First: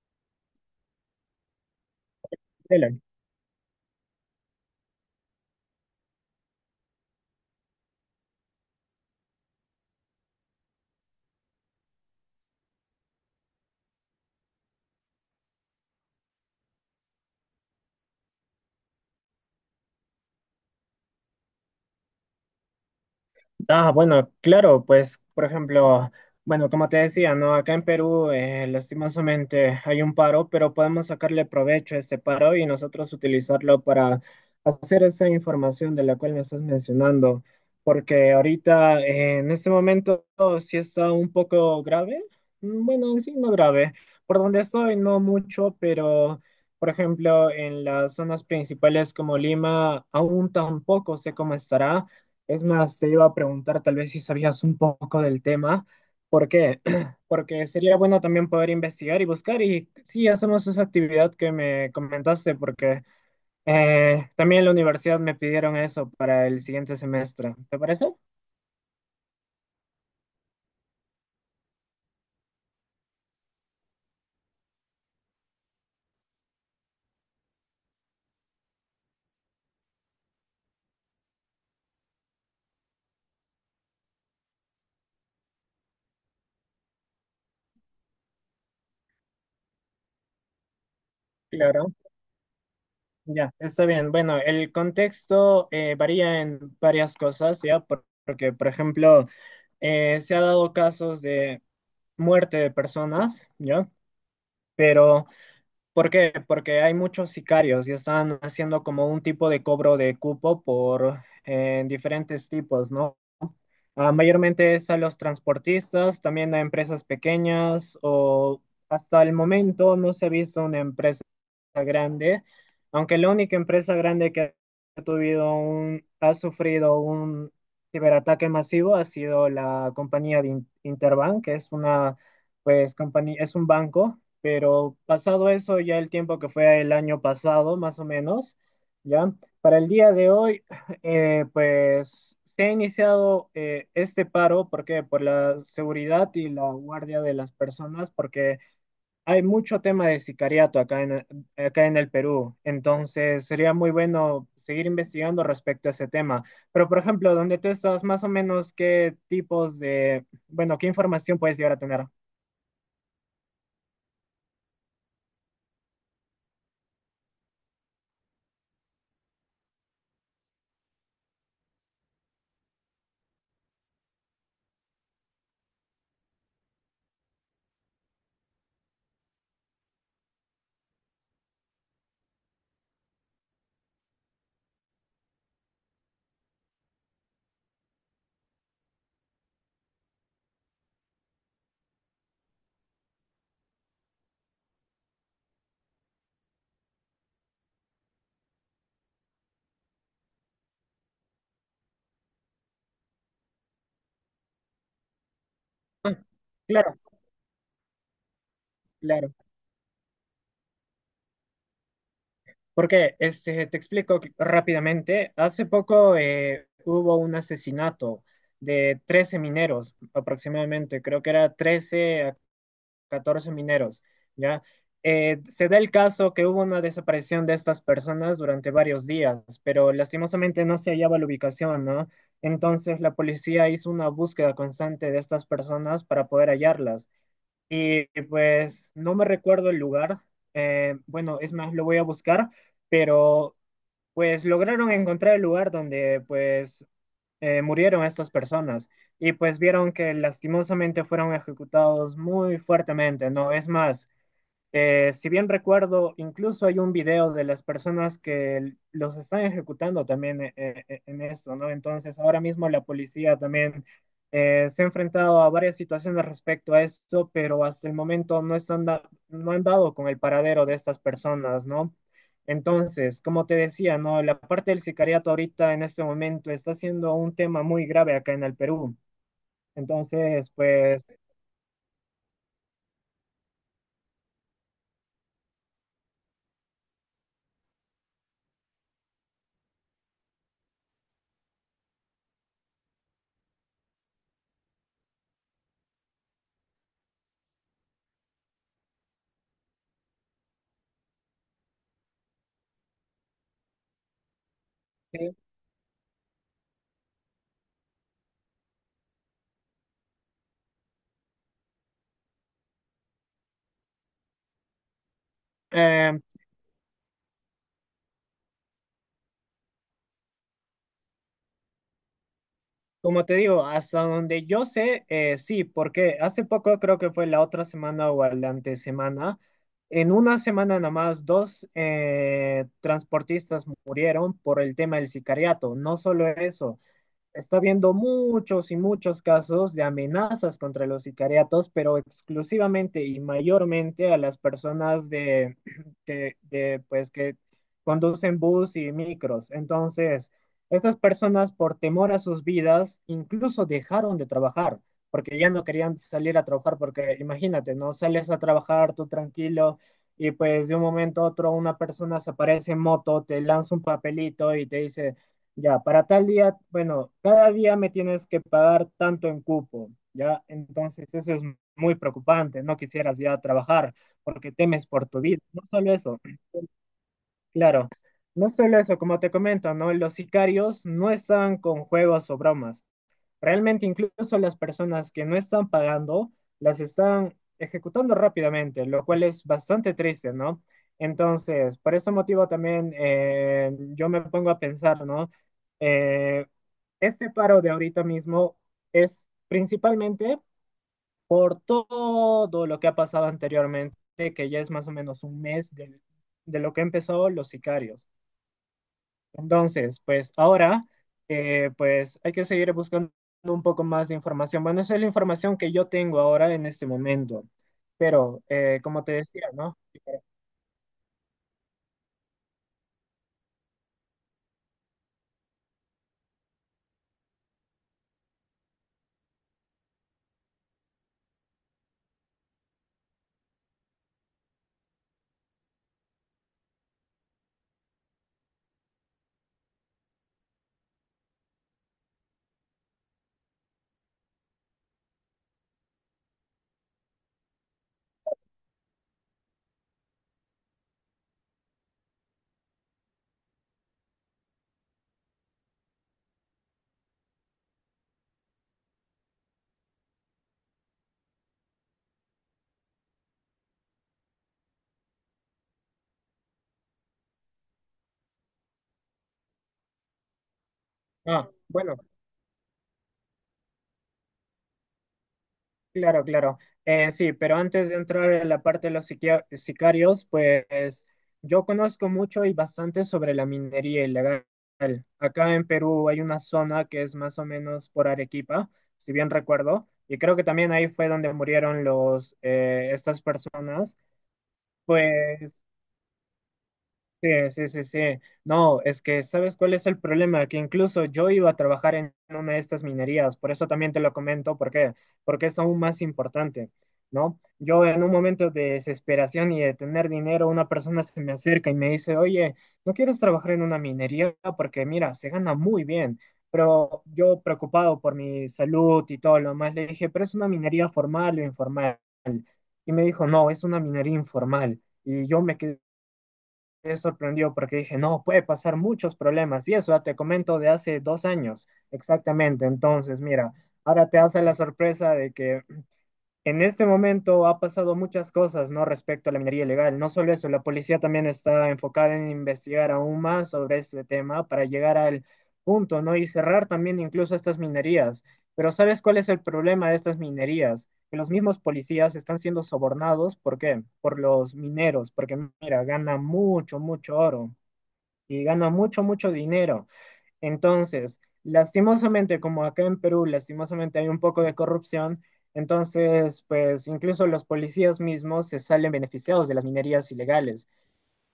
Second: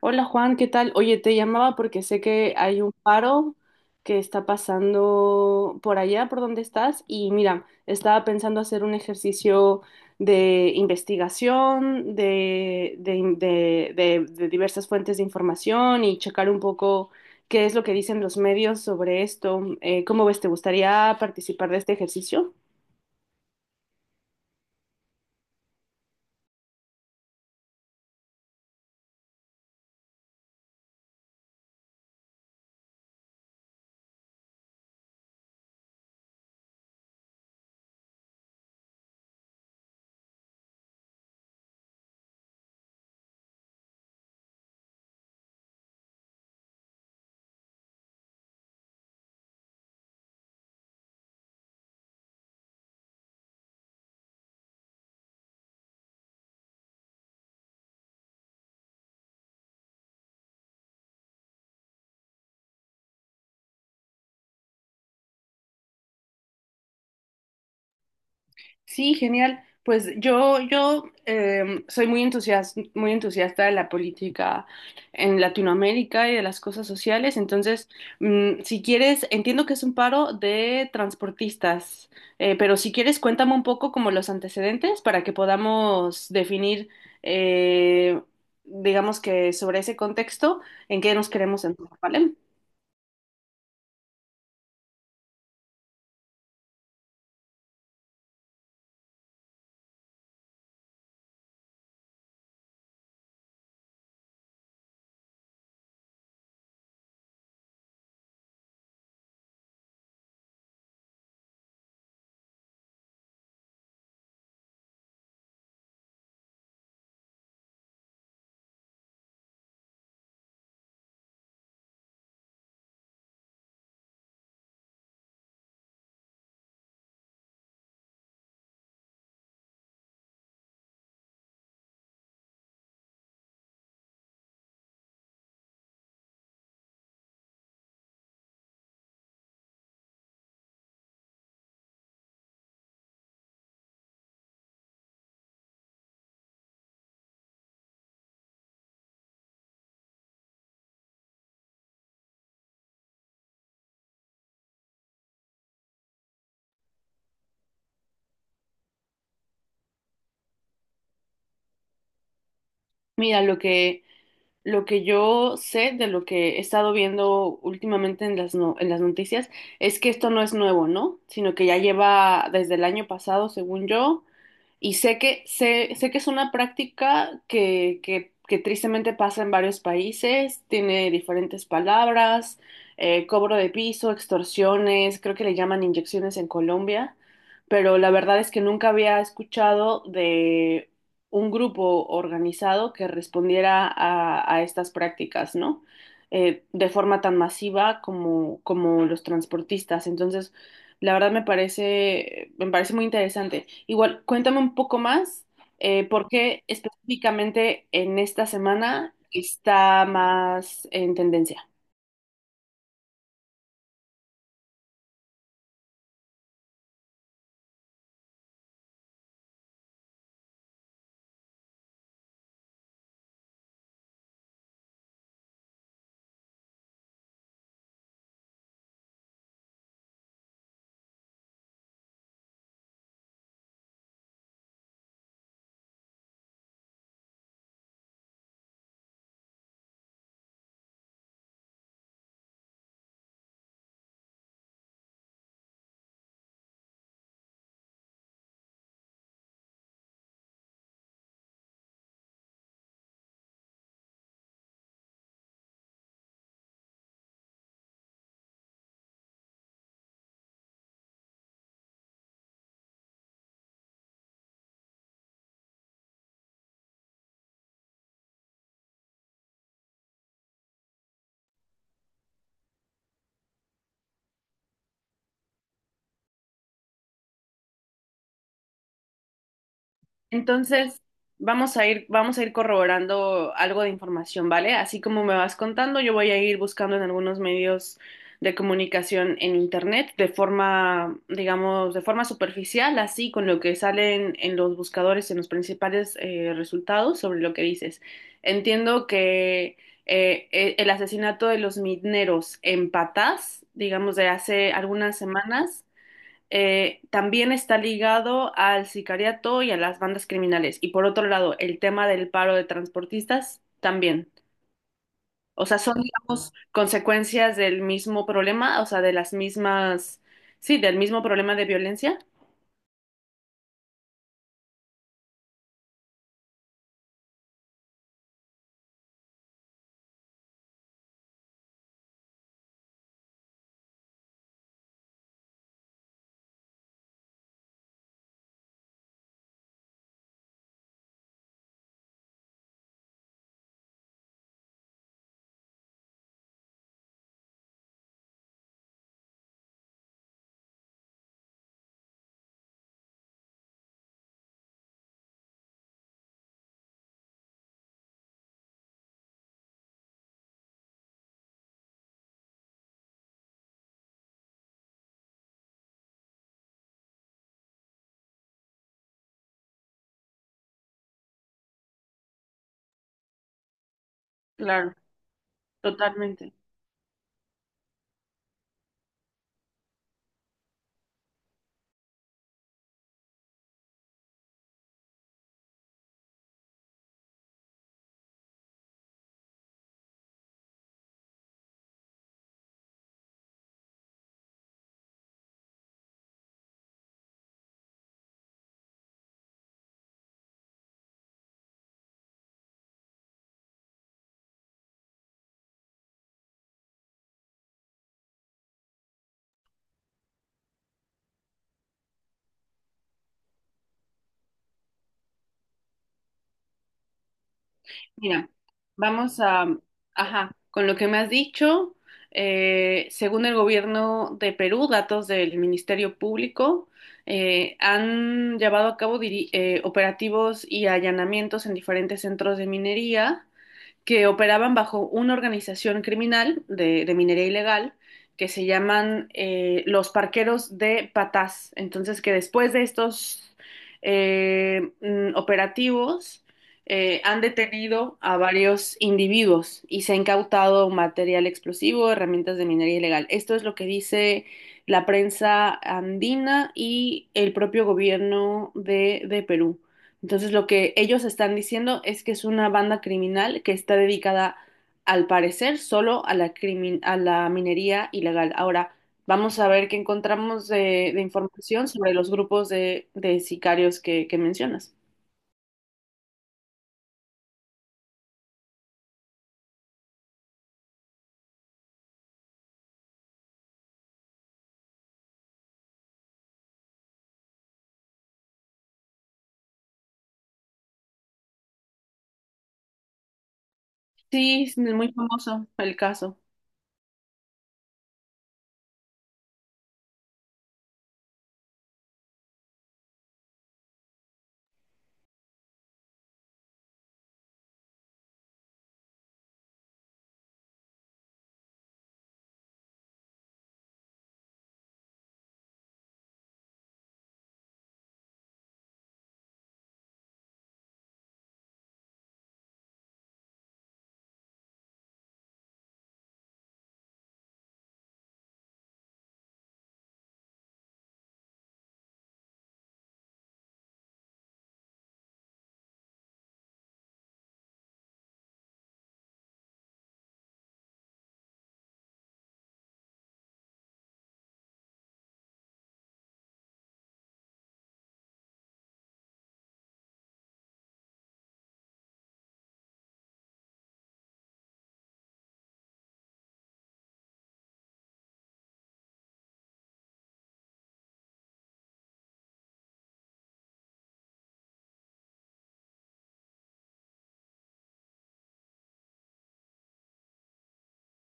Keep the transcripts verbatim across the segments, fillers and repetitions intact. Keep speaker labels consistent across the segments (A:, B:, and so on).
A: Hola Juan, ¿qué tal? Oye, te llamaba porque sé que hay un
B: Velan.
A: paro que está pasando por allá, por donde estás, y mira, estaba pensando hacer un ejercicio de investigación, de, de, de- de- de diversas fuentes de información y checar un poco qué es lo que dicen los medios sobre esto. Eh, ¿cómo ves? ¿Te gustaría participar de este ejercicio?
B: Ah, bueno, claro, pues, por ejemplo, bueno, como te decía, ¿no? Acá en Perú, eh, lastimosamente hay un paro, pero podemos sacarle provecho a ese paro y nosotros utilizarlo para hacer esa información de la cual me estás mencionando, porque ahorita, eh, en este momento, sí está un poco grave. Mm, Bueno, en sí no grave. Por donde estoy, no mucho, pero... Por ejemplo, en las zonas principales como Lima, aún tampoco sé cómo estará. Es más, te iba a preguntar tal vez si sabías un poco del tema. ¿Por qué? Porque sería bueno también poder investigar y buscar. Y sí, hacemos esa actividad que me comentaste, porque eh, también en la universidad me pidieron eso para el siguiente semestre. ¿Te parece?
A: Sí, genial. Pues yo, yo em, soy muy entusiasta, muy entusiasta de la política en Latinoamérica y de las cosas sociales. Entonces, mm, si quieres, entiendo que es un paro de transportistas, eh, pero si quieres, cuéntame un poco como los antecedentes para que podamos definir, eh, digamos que sobre ese contexto, en qué nos queremos
B: Claro.
A: enfocar, ¿vale?
B: Ya, está bien. Bueno, el contexto eh, varía en varias cosas, ¿ya? Por- Porque, por ejemplo, eh, se ha dado casos de muerte de personas, ¿ya? Pero ¿por qué? Porque hay muchos sicarios y están haciendo como un tipo de cobro de cupo por eh, diferentes tipos, ¿no? Ah, mayormente es a los transportistas, también a empresas pequeñas o hasta el momento no se ha visto una empresa grande, aunque la única empresa grande que ha tuvido un, ha sufrido un ciberataque masivo ha sido la compañía de In- Interbank, que es una, pues, compañía, es un banco. Pero pasado eso, ya el tiempo que fue el año pasado, más o menos, ya, para el día de hoy, eh, pues, se ha iniciado eh, este paro, ¿por qué? Por la seguridad y la guardia de las personas, porque hay mucho tema de sicariato acá en, acá en el Perú. Entonces sería muy bueno seguir investigando respecto a ese tema. Pero, por ejemplo, donde tú estás, más o menos, ¿qué tipos de, bueno, qué información puedes llegar a tener?
A: Mira, lo que lo que yo sé de lo que he estado viendo últimamente en las, no- en las noticias es que esto no es nuevo, ¿no? Sino que ya lleva desde el año pasado, según yo, y sé que, sé, sé que es una práctica que, que, que tristemente pasa en varios países, tiene diferentes palabras, eh, cobro de piso, extorsiones, creo que le llaman inyecciones en Colombia, pero la verdad es que nunca había escuchado de un grupo organizado que respondiera a, a estas prácticas, ¿no? Eh, de forma tan masiva como, como los transportistas. Entonces, la verdad me parece, me parece muy interesante. Igual, cuéntame un poco más eh,
B: Ah,
A: por qué
B: claro,
A: específicamente en esta semana
B: claro.
A: está más en tendencia.
B: Porque este, te explico cl- rápidamente. Hace poco eh, hubo un asesinato de trece mineros, aproximadamente. Creo que era trece, catorce mineros, ¿ya? Eh, se da el caso que hubo una desaparición de estas personas durante varios días, pero lastimosamente no se hallaba la ubicación, ¿no? Entonces la policía hizo una búsqueda constante de estas personas para poder hallarlas. Y pues no me recuerdo el lugar, eh, bueno, es más, lo voy a buscar, pero pues lograron encontrar el lugar donde pues eh, murieron estas personas, y pues vieron que lastimosamente fueron ejecutados muy fuertemente, ¿no? Es más, eh, si bien recuerdo, incluso hay un video de las personas que los están ejecutando también eh, eh, eh, en esto, ¿no? Entonces, ahora mismo la policía también eh, se ha enfrentado a varias situaciones respecto a esto, pero hasta el momento no están da- no han dado con el paradero de estas personas, ¿no? Entonces, como te decía, ¿no? La parte del sicariato ahorita en este momento está siendo un tema muy grave acá en el Perú. Entonces,
A: Entonces,
B: pues,
A: vamos a ir, vamos a ir corroborando algo de información, ¿vale? Así como me vas contando, yo voy a ir buscando en algunos medios de comunicación en internet de forma, digamos, de forma superficial, así con lo que salen en los buscadores, en los principales eh, resultados sobre lo que dices. Entiendo que eh, eh, el asesinato de los mineros en Patás, digamos, de hace algunas
B: sí,
A: semanas eh, también está ligado al sicariato y a las bandas criminales. Y por otro lado, el tema del paro de transportistas también. O sea, son,
B: eh,
A: digamos, consecuencias del mismo problema, o sea, de las mismas, sí, del mismo problema de violencia.
B: como te digo, hasta donde yo sé, eh, sí, porque hace poco creo que fue la otra semana o la antesemana, en una semana nada más dos eh, transportistas murieron por el tema del sicariato. No solo eso, está habiendo muchos y muchos casos de amenazas contra los sicariatos, pero exclusivamente y mayormente a las personas de, que, de, pues, que conducen bus y micros. Entonces, estas personas, por temor a sus vidas, incluso dejaron de trabajar, porque ya no querían salir a trabajar, porque imagínate, ¿no? Sales a trabajar tú tranquilo y pues de un momento a otro una persona se aparece en moto, te lanza un papelito y te dice ya, para tal día, bueno, cada día me tienes que pagar tanto en cupo, ¿ya? Entonces eso es muy preocupante, no quisieras ya trabajar porque temes
A: Claro,
B: por tu vida. No solo eso,
A: totalmente.
B: claro, no solo eso, como te comento, ¿no? Los sicarios no están con juegos o bromas. Realmente incluso las personas que no están pagando las están ejecutando rápidamente, lo cual es bastante triste, ¿no? Entonces, por ese motivo también eh, yo me pongo a pensar, ¿no? Eh, este paro de ahorita mismo es principalmente por todo lo que ha pasado anteriormente, que ya es más o menos un mes de, de lo que empezó los sicarios. Entonces, pues ahora, eh, pues hay que seguir buscando un poco más de información. Bueno, esa es la información que yo tengo ahora en este momento. Pero,
A: Mira,
B: eh, como te
A: vamos
B: decía,
A: a,
B: ¿no?
A: ajá, con lo que me has dicho, eh, según el gobierno de Perú, datos del Ministerio Público, eh, han llevado a cabo diri- eh, operativos y allanamientos en diferentes centros de minería que operaban bajo una organización criminal de, de minería ilegal que se llaman eh, los parqueros de Patás. Entonces, que después de estos eh, mm, operativos eh, han detenido a varios individuos y se ha incautado material explosivo, herramientas de minería ilegal. Esto es lo que dice la prensa andina y el propio gobierno de, de Perú. Entonces lo que ellos están diciendo es que es una banda criminal que está dedicada, al parecer, solo a la, crimin- a la minería ilegal. Ahora, vamos a ver qué encontramos de, de
B: Ah,
A: información
B: bueno,
A: sobre los grupos de, de sicarios que, que mencionas.
B: claro, claro. Eh, sí, pero antes de entrar en la parte de los siquia- sicarios, pues yo conozco mucho y bastante sobre la minería ilegal. Acá en Perú hay una zona que es más o menos por Arequipa, si bien recuerdo, y creo que también ahí fue donde murieron los, eh, estas personas.
A: Sí, es muy
B: Pues.
A: famoso el caso.
B: Sí, sí, sí, sí. No, es que ¿sabes cuál es el problema? Que incluso yo iba a trabajar en una de estas minerías, por eso también te lo comento, ¿por qué? Porque es aún más importante, ¿no? Yo en un momento de desesperación y de tener dinero, una persona se me acerca y me dice, oye, ¿no quieres trabajar en una minería? Porque mira, se gana muy bien, pero yo preocupado por mi salud y todo lo demás le dije, pero es una minería formal o informal. Y me dijo, no, es una minería informal. Y yo me quedé me sorprendió porque dije, no, puede pasar muchos problemas. Y eso ya te comento de hace dos años, exactamente. Entonces, mira, ahora te hace la sorpresa de que en este momento ha pasado muchas cosas, ¿no? Respecto a la minería ilegal. No solo eso, la policía también está enfocada en investigar aún más sobre este tema para llegar al punto, ¿no? Y cerrar también incluso estas minerías. Pero ¿sabes cuál es el problema de estas minerías? Que los mismos policías están siendo sobornados, ¿por qué? Por los mineros, porque mira, ganan mucho, mucho oro y ganan mucho, mucho dinero. Entonces, lastimosamente, como acá en Perú, lastimosamente hay un poco de corrupción, entonces, pues incluso los policías mismos se salen beneficiados de las minerías ilegales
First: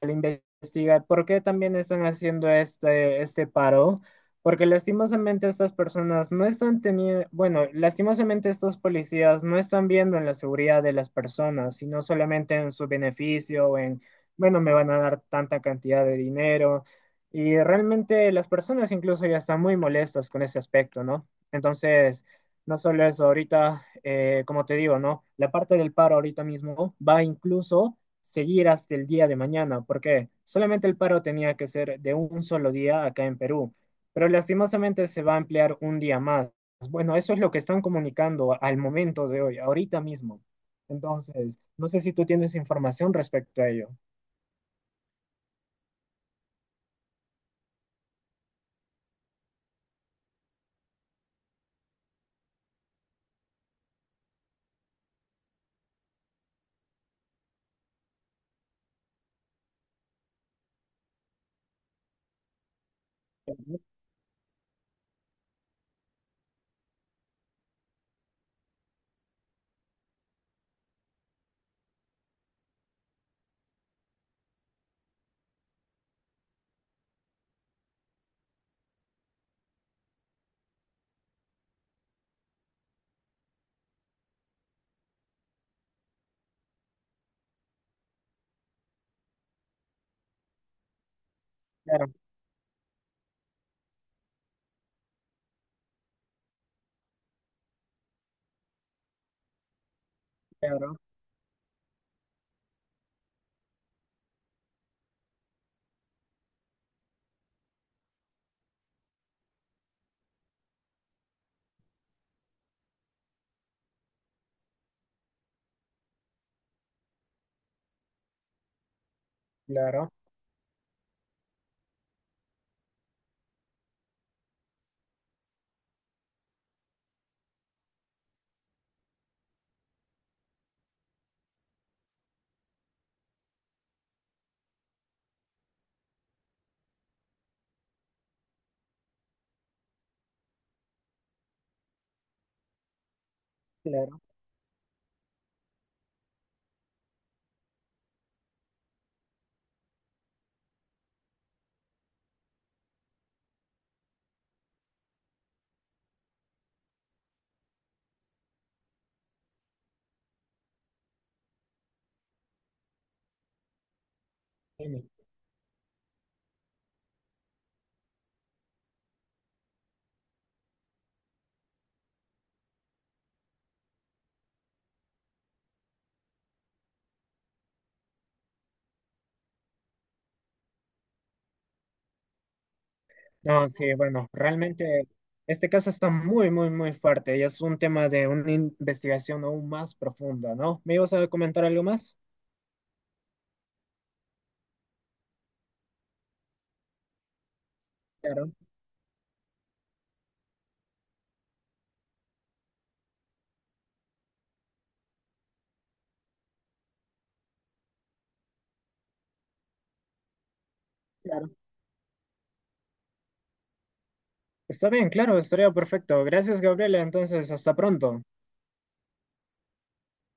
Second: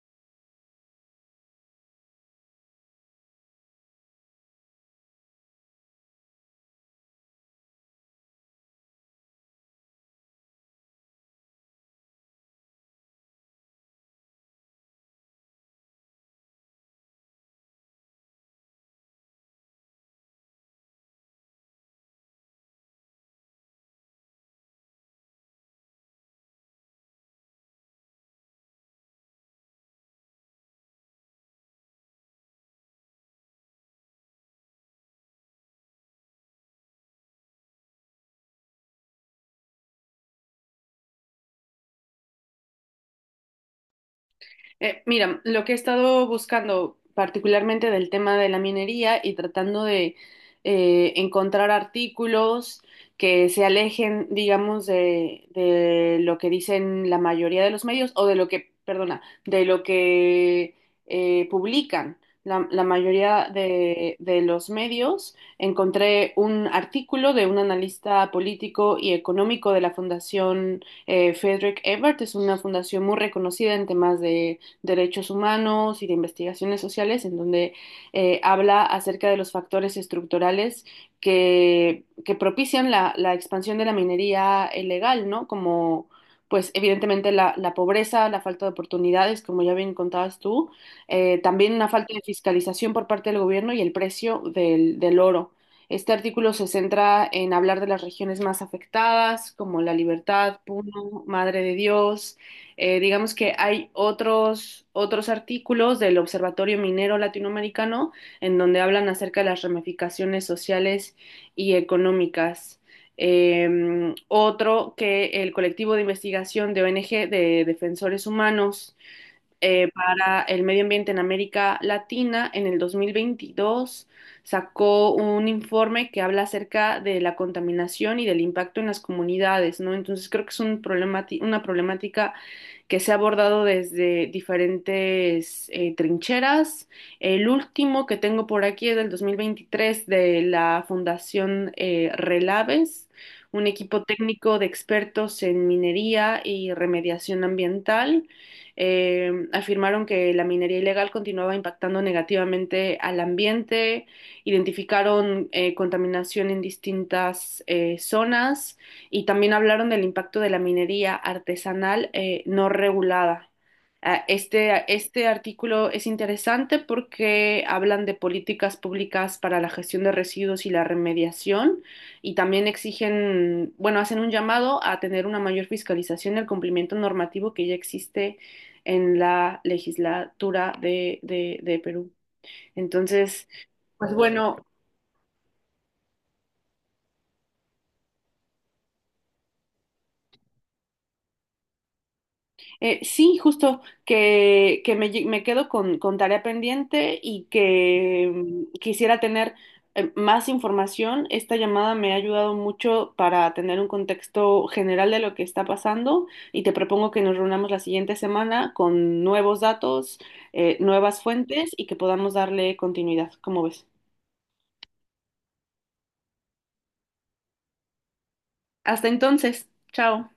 B: al investigar por qué también están haciendo este, este paro, porque lastimosamente estas personas no están teniendo, bueno, lastimosamente estos policías no están viendo en la seguridad de las personas, sino solamente en su beneficio, o en, bueno, me van a dar tanta cantidad de dinero. Y realmente las personas incluso ya están muy molestas con ese aspecto, ¿no? Entonces, no solo eso, ahorita, eh, como te digo, ¿no? La parte del paro ahorita mismo va incluso seguir hasta el día de mañana, porque solamente el paro tenía que ser de un solo día acá en Perú, pero lastimosamente se va a ampliar un día más. Bueno, eso es lo que están comunicando al momento de hoy, ahorita mismo. Entonces, no sé si tú tienes información respecto a ello.
A: Eh, mira, lo que he estado buscando particularmente del tema de la minería y tratando de eh, encontrar artículos que se alejen, digamos, de, de lo que dicen la mayoría de los medios o de lo que, perdona, de lo que eh, publican la, la mayoría de, de los medios. Encontré un artículo de un analista político y económico de la Fundación eh, Frederick Ebert. Es una fundación muy reconocida en temas de derechos humanos y de investigaciones sociales, en donde eh, habla acerca de los factores estructurales que, que propician la, la expansión de la minería ilegal, ¿no? Como, pues evidentemente la, la pobreza, la falta de oportunidades, como ya bien contabas tú, eh, también una
B: Claro,
A: falta de fiscalización por parte del gobierno y el precio del, del oro. Este artículo se centra en hablar de las regiones más afectadas, como La Libertad,
B: claro,
A: Puno, Madre de Dios, eh, digamos que hay otros, otros artículos del Observatorio Minero Latinoamericano en donde hablan acerca de las ramificaciones sociales y económicas. Eh, otro que el colectivo de investigación de O N G de Defensores Humanos eh,
B: claro,
A: para el Medio Ambiente en América Latina en el dos mil veintidós sacó un informe que habla acerca de la contaminación y del impacto en las comunidades, ¿no? Entonces creo que es un problemati- una problemática que se ha abordado desde diferentes eh, trincheras. El último que tengo por aquí es del dos mil veintitrés de la Fundación eh, Relaves, un equipo
B: claro.
A: técnico de expertos en minería y remediación ambiental. Eh, afirmaron que la minería ilegal continuaba impactando negativamente al ambiente, identificaron eh, contaminación en distintas eh, zonas y también hablaron del impacto de la minería artesanal eh, no regulada. Ah, Este, ah,
B: Dime.
A: este artículo es interesante porque hablan de políticas públicas para la gestión de residuos y la remediación y también exigen, bueno, hacen un llamado a tener una mayor fiscalización del cumplimiento normativo que ya existe en la legislatura de, de de Perú. Entonces,
B: No, sí,
A: pues
B: bueno,
A: bueno,
B: realmente este caso está muy, muy, muy fuerte y es un tema de una investigación aún más profunda, ¿no? ¿Me ibas a comentar algo más?
A: Eh, sí, justo que, que me, lle- me quedo con, con tarea pendiente y que
B: Claro,
A: mm, quisiera tener eh, más información. Esta llamada me ha ayudado mucho para tener un contexto general de lo que está pasando y te propongo que nos reunamos la siguiente semana con nuevos datos, eh, nuevas
B: claro.
A: fuentes y que podamos darle continuidad. ¿Cómo ves?
B: Está bien, claro, estaría perfecto. Gracias, Gabriela. Entonces, hasta pronto.
A: Hasta entonces, chao.